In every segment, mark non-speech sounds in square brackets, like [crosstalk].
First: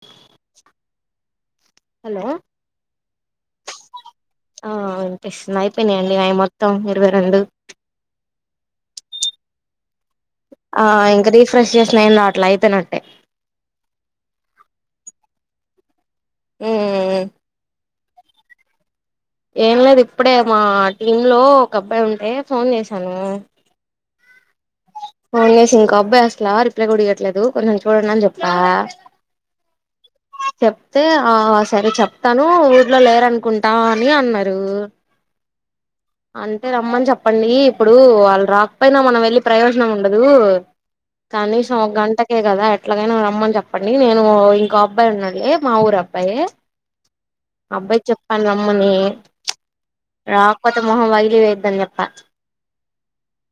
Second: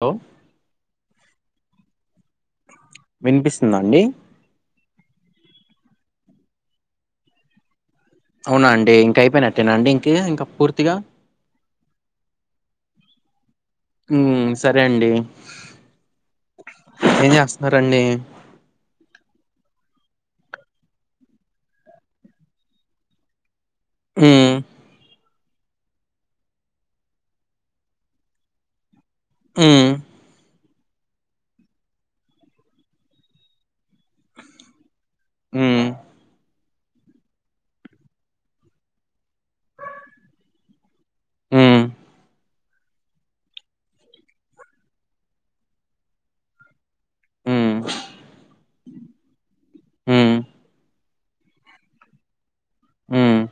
లో హలో విన్పిస్తుందా అండీ ఆ వినిపిస్తున్నాయి అయిపోయినయండి అయ్ మొత్తం ఇరవై రెండు అవ్నా అండి ఇంక అయిపెయినట్టేనా అండి ఇంకా ఆ పూర్తిగా ఇంక రీఫ్రెష్ చేసిన ఏమి రవట్ల అయిపెనట్టే ఊ సరే అండీ ఉమ్ ఏం చేస్తన్నారండీ ఏం లేదు ఇప్పుడే మా టీమ్మ్ లో ఒక అబ్బాయి ఉంటే ఫోన్ చేశానూ ఉమ్ ఫోన్ చేసి ఇంకా అబ్బాయ్ అస్లా రిప్లై కూడియట్లేదు కొంచెం చూడండి అని చెప్పా ఉమ్ చెప్తే ఆ సరే చెప్తాను ఊర్లో లేరనుకుంటా అని అన్నారు హ్మ్మ్ అంతే రమ్మని చెప్పండి ఇప్పుడు వాళ్ళు రాకపోయినా మనం వెళ్ళి ప్రయోజనం ఉండదు కనీసం ఉమ్ ఒక గంటకే కదా ఎట్లాగైనా రమ్మని చెప్పండి నేను ఇంకో అబ్బాయి ఉన్నడు లే మా ఊరు పయే ఉమ్ అబ్బాయికి చెప్పాను రమ్మని ఉమ్ రాకపోతే మొహం పగిలి పోద్దని చెప్ప హ్మ్మ్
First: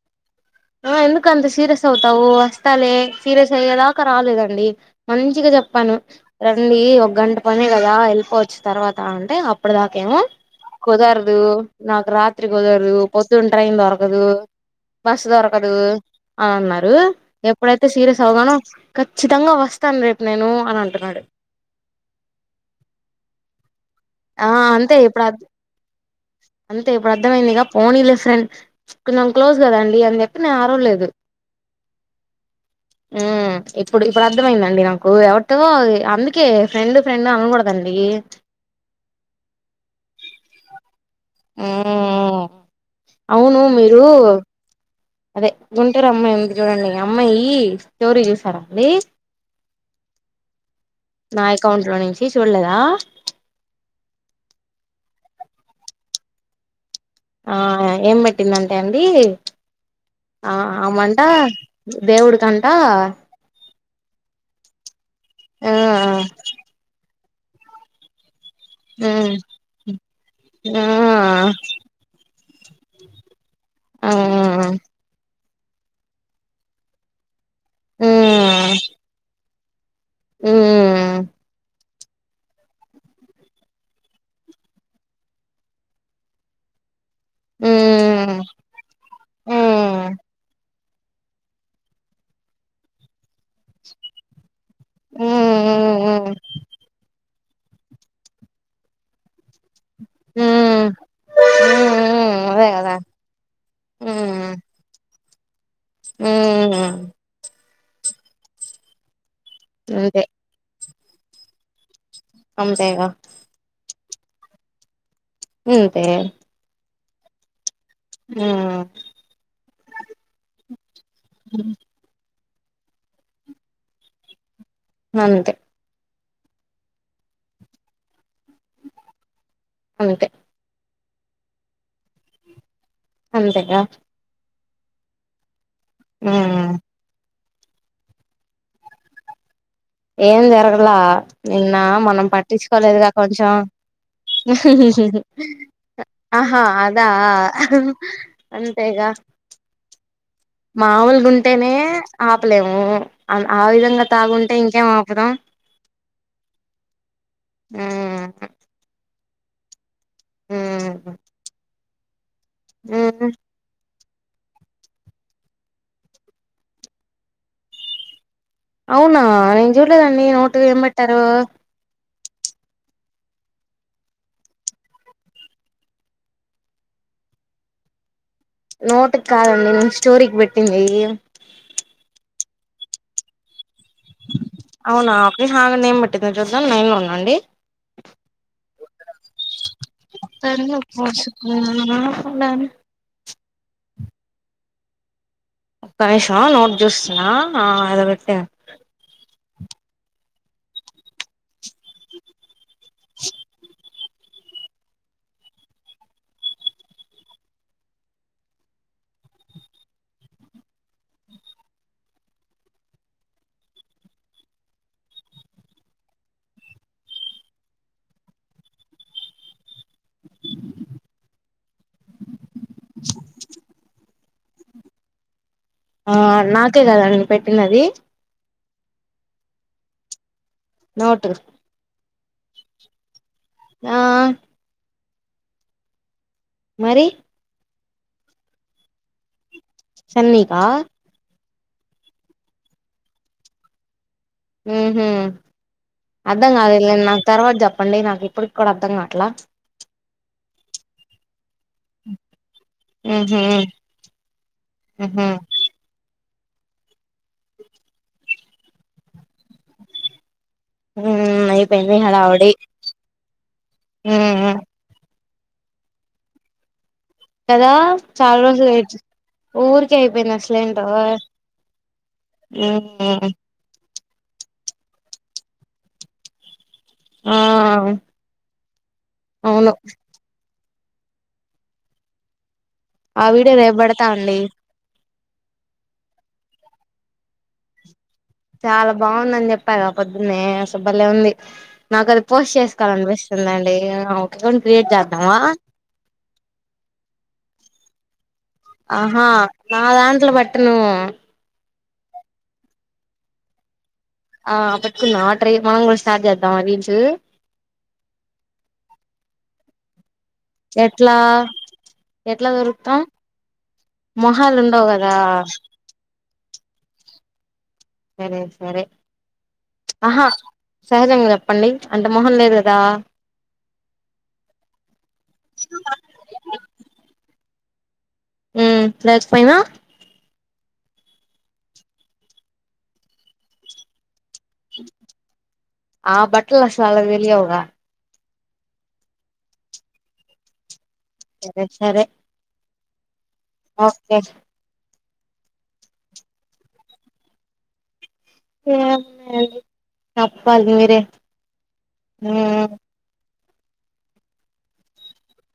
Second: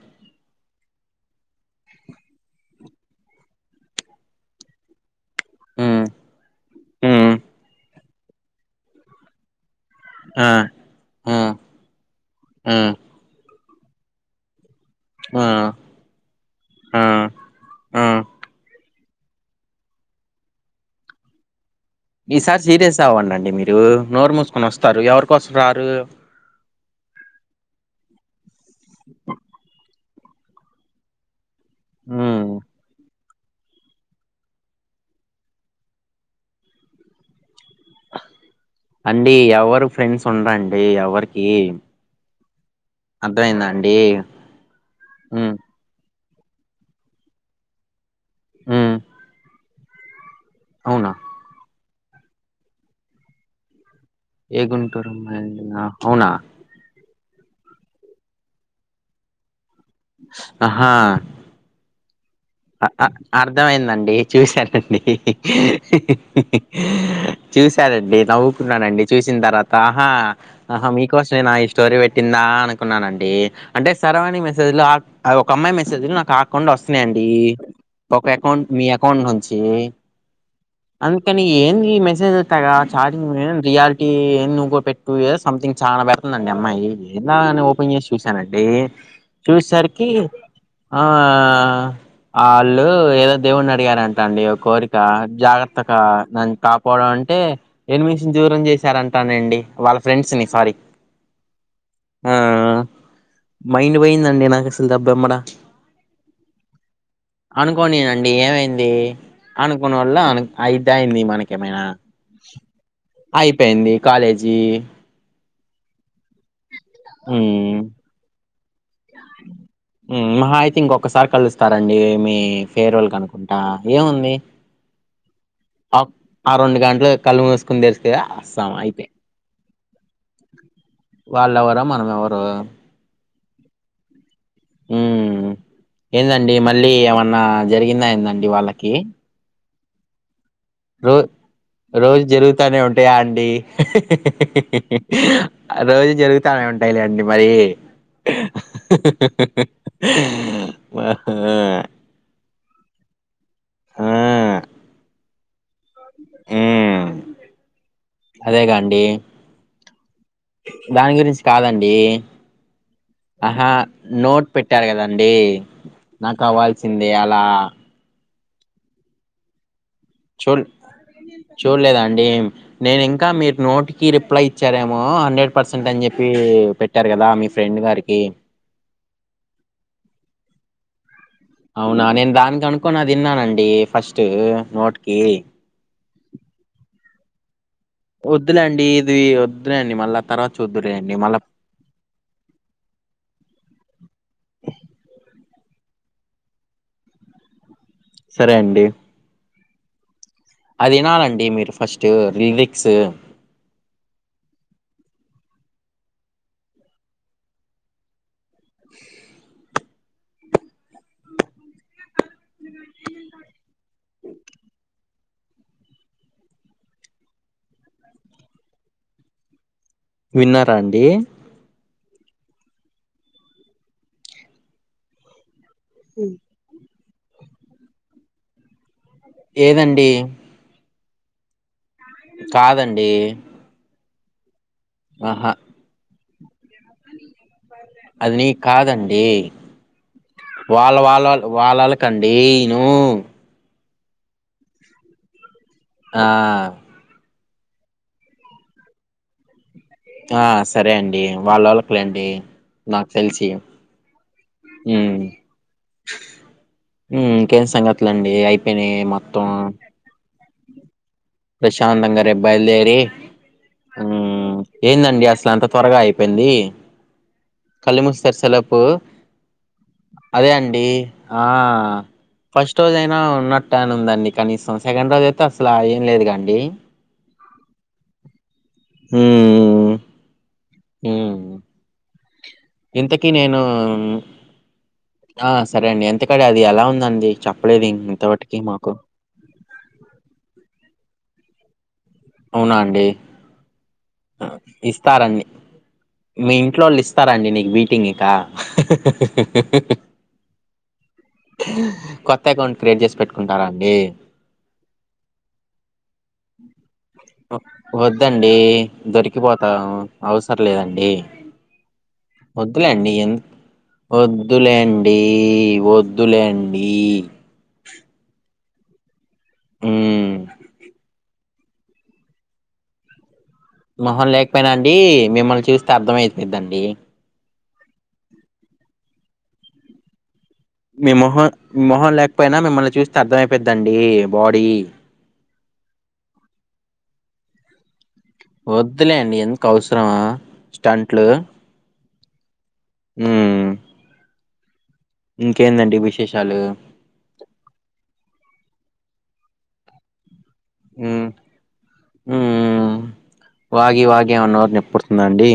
ఆ ఎందుకు అంత సీరియస్ అవుతావు వస్తలేే సీరియస్ అయ్యేదాకా రాలేదండి మంచిగా చె పను ఉమ్ రండి ఒక ఉమ్ గంట పని కదా వెళ్ళిపోవచ్చు తర్వాత అంటే అ అప్పుడుదాక ఏమో ఆ ఆ కుదారు నాకు రాత్రి ఆ కుదరదు పొద్దున్న ట్రైన్ దొరకదు బస్ ఆ దొరకదు దు అని అన్నారు ఆ ఎప్పుడైతే ఆ సీరియస్ అవగానో ఖచ్చితంగా వస్తాను రేపు నేను అని అంటున్నాడు మీసారి సీరియస్ గా అవ్వంండి మీ నోరు ఆ మూసుకొని అంతే వస్తారు ఇప్పుడు ఎవరికోసం రారు అంతే ఇప్పుడు అర్థమైందిగా పోనీలే ఫ్రెండ్ కొంచెం క్లోజ్ కదండి అని చెప్పి నేను అరవలేదు ఉమ్ ఉమ్ ఇప్పుడు ఇప్పుడు అర్థమయిందండి నాకు ఎవరితో అందుకే ఫ్రెండ్ ఫ్రెండ్ అనకూడదండి అండి ఎవరు ఫ్రెండ్స్ ఉండ్రండి ఎవరికి అవును అర్థమైందా అండి మీరు అదే ఉమ్ గుంటూరు అమ్మాయి ఉంది చూడండి అమ్మాయి స్టోరీ చూసారా అండి ఉమ్ అవునా నా అకౌంట్ లో నుంచి చూడలేదా ఏగుంటురమ్మా అవునా ఆ ఏం పెట్టిందంటే అండి ఆ ఆహా అమంటా దేవుడు అ అ అర్థమైందండి చూశారంండి ఆ చూసారంండి నవ్వు న్నానండి ఉమ్ చూసిన తర్వాత ఆహా ఆ ఆహా మీకోసమేనా ఇ స్టోరీ పెట్టిందా అనుకున్నానండి అంటే ఆ సరవైన మెసేజ్లు ఒక అమ్మాయి మెసేజ్ నాకు ఆ అకౌంట్ లో వస్తున్నాయంండి ఒక అకౌంట్ ఉమ్ మీ అకౌంట్ నుంచి ఉమ్ అందుకని ఏంది ఇ గ ఛార్జింగ్ రియాలిటీ ఏ నువ్వుో పెట్టు సంథింగ్ చాలా పెతుందిండి ఆ అమ్మాయి ఎలా అని ఉమ్ ఓపెన్ చేసి ఉమ్ చూసానండి చూసేసరికి ఉమ్ ఆ అళ్ళు ఏదో దేవుని అడిగారంట అండి కోరిక ఉమ్ జాగ్రత్తగా ఉమ్ నాన్ కాపాడు అంటే ఎనిమీస్ నీ దూరం చేశారంటానండి వాళ్ళ ఫ్రెండ్స్ ని సారీ హ్మ్ హ్మ్ ఆ హ్మ్ అదే కదా మైండ్ పోయిందండి నాకు అసలు దబ్బెమ్మడా ఉహూ అనుకోనినండి ఏమైంది అనుకోని వల్ల అంతే అ అయితయింది మనకేమైనా అంతేగా అయిపోయింది కాలేజీ ఇంతే హ్మ్ హ్మ్ హ్మ్ మహా అయితే ఇంకొక్కసారి కలుస్తారండి మీ ఫేర్వల్ కనుకుంటా ఏముంది అంతే ఆ రెండు గంటలు కళ్ళు మూసుకుని తెరుస్తుద వస్తా అయితే అంతే వాళ్ళ ఎవరో మనం ఎవరో అంతేగా ఉమ్ ఏందండి హ్మ్ మళ్ళీ ఏమన్నా జరిగిందా ఏందండి వాళ్ళకి ఏం జర ఇలా రో నిన్న రోజు మనం జరుగుతానే పట్టించుకోలేదుగా ఉంటాయా అండి కొంచెం రోజు ఆహా జరుగుతానే అదా ఉంటాయిలేండి మరి అంతేగా మాముూలు గుంటేనే ఆపలేము ఆ విధంగా తాగుంటే ఇంకేం ఆపుదాం ఉమ్ హ్మ్ అదే కాండి దాని గురించి కాదండి ఉహూ ఆహా నోట్ పెట్టారు కదండి నాకు అవ్వాల్సింది అలా అవునా నేను చూడలేదండి నోటు ఏంబేట్టారు అండి నేను ఇంకా మీరు నోట్ కి రిప్లై ఇచ్చారేమో హండ్రెడ్ పర్సెంట్ అని చెప్పి పెట్టారు కదా మీ ఫ్రెండ్ గారికి నోటుకి కాదండి నేను స్టోరీకి పెట్టింది ఇది అనుకొని అది విన్నానండి ఫస్ట్ అవునా నోటికి ఒక్క నిమిషం ఆగండి ఏం పెట్టిందో చూద్దాం లైన్లో ఉండండి వద్దులే అండి ఇది వద్దులే అండి మళ్ళా తర్వాత చూద్దులే అండి మళ్ళా [unintelligible] ఒక్క నిమషం నోట్ చూస్తున్నా ఏదో పెట్టారు సరే అండి అది వినాలండి మీరు ఫస్ట్ లిరిక్స్ విన్నారా అండి ఆ నాకే కదండి పెట్టిందది ఏదండి నోట్ కాదండి ఆ ఆహా మరి అది నీకు కాదండి సన్నీకా వాళ్ళళకండిను ఊహూ ఆ అర్థం కాలేదు లేండి నాకు తర్వాత చెప్పండి నాకు ఇప్పుడుకి కూడా అర్థం కాట్లా ఆ సరే అండి వాళ్ళోళ్ళకులేండి నాకు ఉహు తెలిసి ఉహు ఇంకేం సంగతులడి అయిపోయినయి మొత్తం ఉమ్ అయిపోయింది ప్రశాంతంగా రేపు హడావుడి బయలుదేరి ఉమ్ హ్మ్ ఏందండి అస్ అసల అంత త్వరగా అయిపోయింది కదా కళ్ళు మూసి చాలా తెరిచే రోజులు లోపు ఊరికే అయిపోయింది అదే అసలేంటో అండి ఆ ఫస్ట్ రోజ అయినా ఉమ్ ఉన్నట్ట ఉందండి కనీసం సెకండ్ రోజయితే అసలు ఏం లేదుగా అండి ఆ అవును హ్మ్ ఆ ఇంతకీ వీడియో నేను రేపు పెడతా అండి ఆ సరే అండి ఇంతకీ ఆడ అది ఎలా ఉందండి చెప్పలేదు ఇం చాలా బాగుందని చెప్పగా పొద్దున్నే అసలు భలే ఉంది నాకు అది పోస్ట్ అవునా అండి చేసుకోవాలినిపిస్తుందండి ఒక ఆ, అకౌంట్ క్రియేట్ చేద్దామా ఇస్తారండి మీ ఇంట్లో వాళ్ళు ఇస్తారండి నీకు బీటింగ్ ఇక ఆహా నా దాంట్లో పెట్టను కొత్త అకౌంట్ క్రియేట్ చేసి పెట్టుకుంటారా అండి ఆ పెట్టుకుందామా ట్రై మనం కూడా స్టార్ట్ చేద్దామా రీల్స్ వ- వద్దండి దొరికిపోతాము అవసరం లేదండి ఎట్లా ఎట్లా దొరుకుతాం వద్దులేండి ఎం మొహాలు ఉండవు కదా వద్దులేండి వద్ వద్దులేండి సరే సరే ఆహా మ్మ్ సహజంగా చెప్ చెప్పండి అంత మొహం లేదు కదా మొహం లేకపోయినా అండి మిమ్మల్ని చూస్తే అర్ధం అయిద్దండి హ్మ్ లేచిపోయినా మీ మొహం మీ మొహం లేకపోయినా మిమ్మల్ని చూస్తే అర్థం అయిపోయిద్దండి బాడీ [inaudible] ఆ బట్టలు అసలు ఆళ్ళకు తెలియవుగా వద్దులేండి ఎందుకు అవసరమా స్టంట్లు సరే సరే ఉమ్ ఓకే ఇంకేందండి విశేషాలు ఉమ్ చెప్పాలి మీరే మ్మ్ ఉమ్ మ్మ్ వాగి వాగి ఏమన్న నొప్పి పుడుతుందా అండి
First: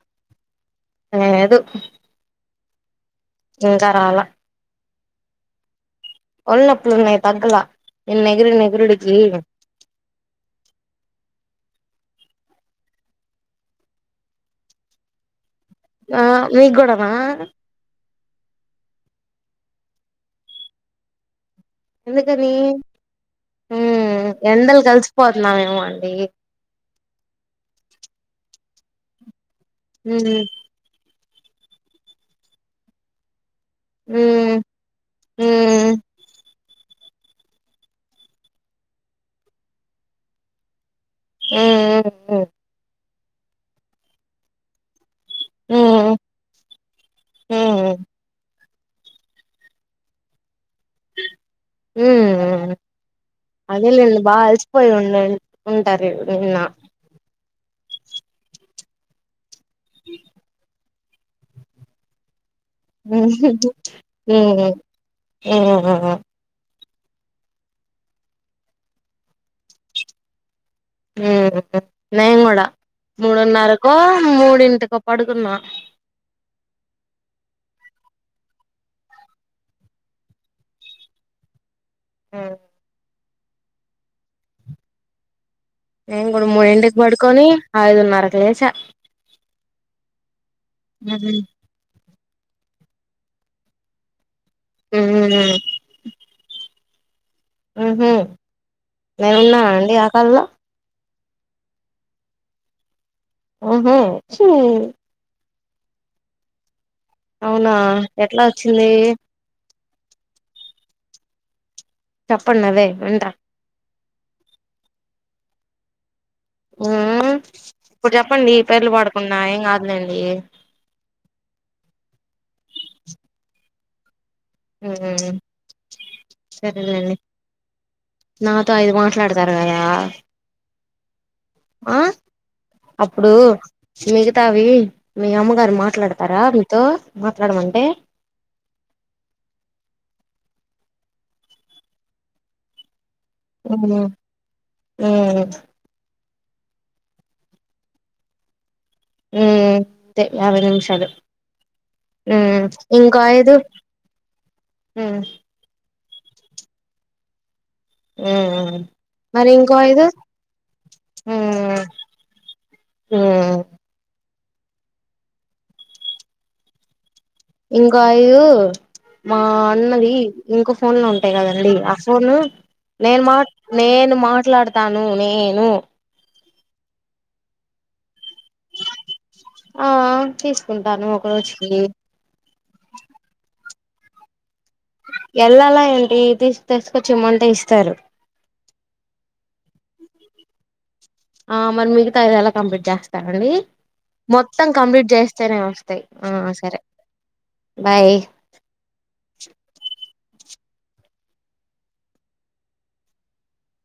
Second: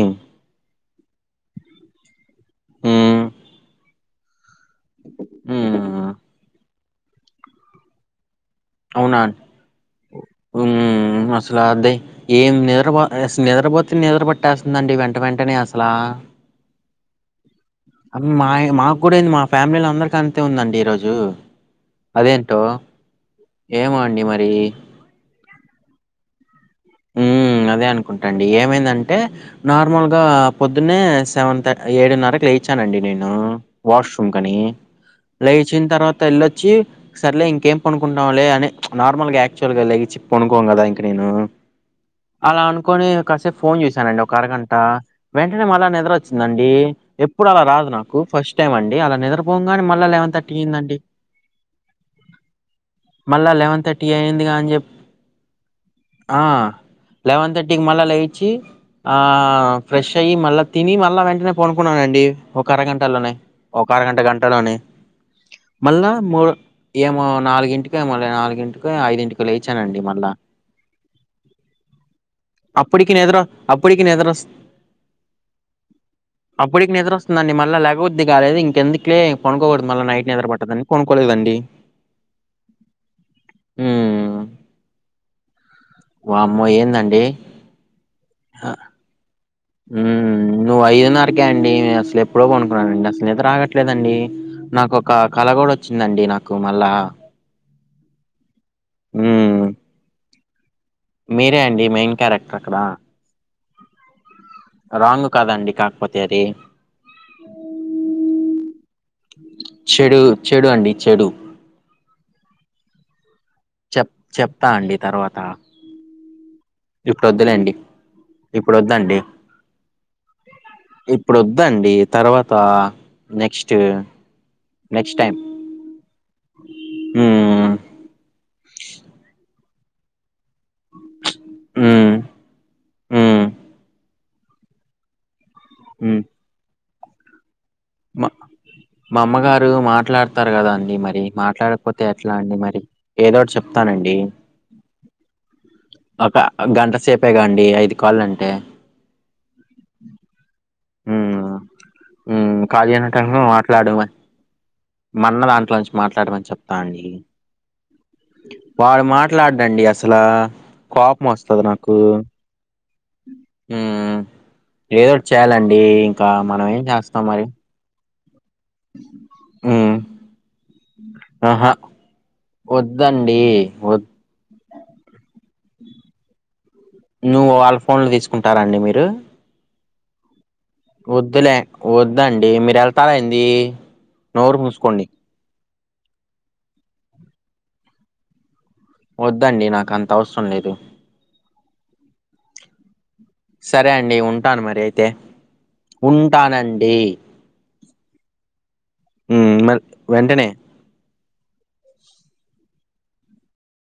లేదు ఉమ్ ఇంకా రాలా ఉమ్ ఒళ్ళు నొప్పులు ఉన్నాయి తగల ఎంది అవునా ఉమ్మ అసలు అద్ద్ ఏం నిద్రబ నిద్రపోతే నిద్ర పట్టేస్తుందండి వెంట వెంటనే వస్తుంది అలా ఆ మీకు కూడానా అ మాయ మా కూడా ఏంది మా ఫ్యామిలీలో అందరిక అంతే ఉందండి ఈ రోజు ఎందుకని ఏమో అండి ఉమ్ మరి. ఎండలకు అలసిపోతున్నావేమో అండి ఉ అదే అనకుంటాండి ఏమైందంటే నార్మల్గా ఉమ్ పొద్దున్నే సెవెన్థ ఏడున్నరకు లేయిచానండి నేను వాష్ రూమ్ కనీ ఉమ్ లేచిన ఉమ్ తర్వాత వెళ్ళొచ్చి సర్లే ఇంకేం పనుకుంటాంలలే అని నార్మల్గాయాక్చువల్ గా లేగి చిప్పు ప కొనుకోం కదా ఇంక నేను ఉమ్ ఇప్లడు అలా అనుకోని కాసేపు ఫోన్ చేశానండి ఒక అరగంట వెంటనే ఉమ్ మళ నిద్ర ఉమ్ వచ్చిందండి ఎప్పుడు అలా రాదు ఉమ్ నాకు ఫస్ట్ ఫస్ట్ టైం అండి అలా నిద్రపో ని మళ్ళా లెవెన్ థర్టీ ఇందండి ఉమ్ మళ్ళా లెవెన్ థర్టీ అదేలేండి బాగా అయిందిగా అని అలసిపోయి చెప్పి ఉండ ఉంటారు ఆ నిన్న లెవెన్ థర్టీకి మళ్ళా లేచి ఆ ఫ్రెష్ అయ్యి మళ్ళా తిని మళ్ళా వెంటనే పనుకున్నానండి ఒక అరగంటలోనే ఉమ్ ఒక అరగంట గంటలోనే ఉమ్ మళ్ళా మూడు ఏమో నాలుగింటిక మళ్ళీ నాలుగింటికి ఐదింటిక లేచానండి మళ్ళా ఉమ్ నేను కూడా అప్పటికి నిద్ర మూడున్నరకో అప్పటికి మూడింటికో పడుకున్నా అప్పటికి నిద్రొస్తుంద అండి మళ కాలేదు ఇంకెందుకులే కొనుకోకూడదు మళ్ళ నైట్ నిద్ర పట్టదండి కొనుకోలేదండి ఉమ్ ఉమ్ నే ఇ కూడాడు వామ్మో మూడి ఇంటికి ఏందండి పడుకొని ఐదున్నరకు లె చ నువ్వు ఐదున్నరకే అండి నే అసలు ఎప్పుడో ఉమ్ కొనుకున్నానండి అసలుయితే రాగట్లేదండి నాకు ఒక ఉమ్ కళ కూడాడ వచ్చిందండి నాకు మళ్ళా ఉఆహ మేము ఉన్నా ఉమ్ అండి ఆ కళలో మీరే అండి మెయిన్ క్యారెక్టర్ అక్కడ ఆహా స కదండి కాకపోతే అది అవునా ఎట్లా వచ్చింది చెడు చెడు అండి చెడు చెప్పండి అవే ఉంట చెప్ చెప్తా అండి తరువాత ఉ ఇప్పుడు చెప్పండి ఇప్పుడు పెేర్లు వద్దండి పడకుండా ఏం కాదులేండి ఇప్పుడు వద్దండి తర్వాత నెక్స్ట్ ఆ నెక్స్ట్ టైం సరేలేండి హ్మ్. నాతో ఐదు మాట్లాడతారు కదా ఆ హ్మ్. అప్పుడు హ్మ్. మిగతా అవి మీ అమ్మగారు హ్మ్. మాట్లాడతారా మీతో మాట్లాడమను మా మామ్మగారు మాట్లాడతారు కదా అండి మరి మాట్లాడకపోతే ఎట్లా అండి మరి ఏదోటి ఉమ్ ఉమ్ చెప్తానండి ఉమ్ ఒక గంట సేపే కాండి ఐదు కాలు అంటే హ అంతే యావై నిమిషాలు ఉమ్ కాళీ అనట ఇంకో ఐదు మాట్లాడ ఉమ్ మన్న దాంట్లోంచి మాట్లాడమని చెప్తా అండి వాడు మరి ఇంకో మాట్లాడడంండి ఐదు అసలు కోపం వస్తుంది మ్మ్ నాకు మ్మ్ ఆ ఏదో ఒకటి చేయాలండి ఇంకా మనం ఏం చేస్తాం మరి కాయు మా హ్మ్. అన్నది ఇంకో ఫోన్ లో ఉంటాయి ఆహా! కదండి ఆ ఫోను నేను వద్దండి. మాట్ వద్ నేను మాట్లాడతాను నేను నువ్వు వాళ్ళ ఫోన్లు తీసుకుంటారండి మీరు ఆ తీ వద్దులే వదుండి మీరు వెళ్తాలయింది నోరు ముూసుకోండి ఎళ్ళాలా ఏంటి తీ తీసుకొచ్చి ఇమంట ఇస్తారు వద్దండి నాకు అంత అవసరం లేదు ఆ మరి మీకుతాయిద ఎలా కంప్లీట్ చేస్త డి సరే అండి ఉంటాను మొత్తం మరి అయితే కంప్లీట్ చేస్తేనే వస్తాయి ఆ సరే ఉంటానండి బాయ్ మ వెంటనే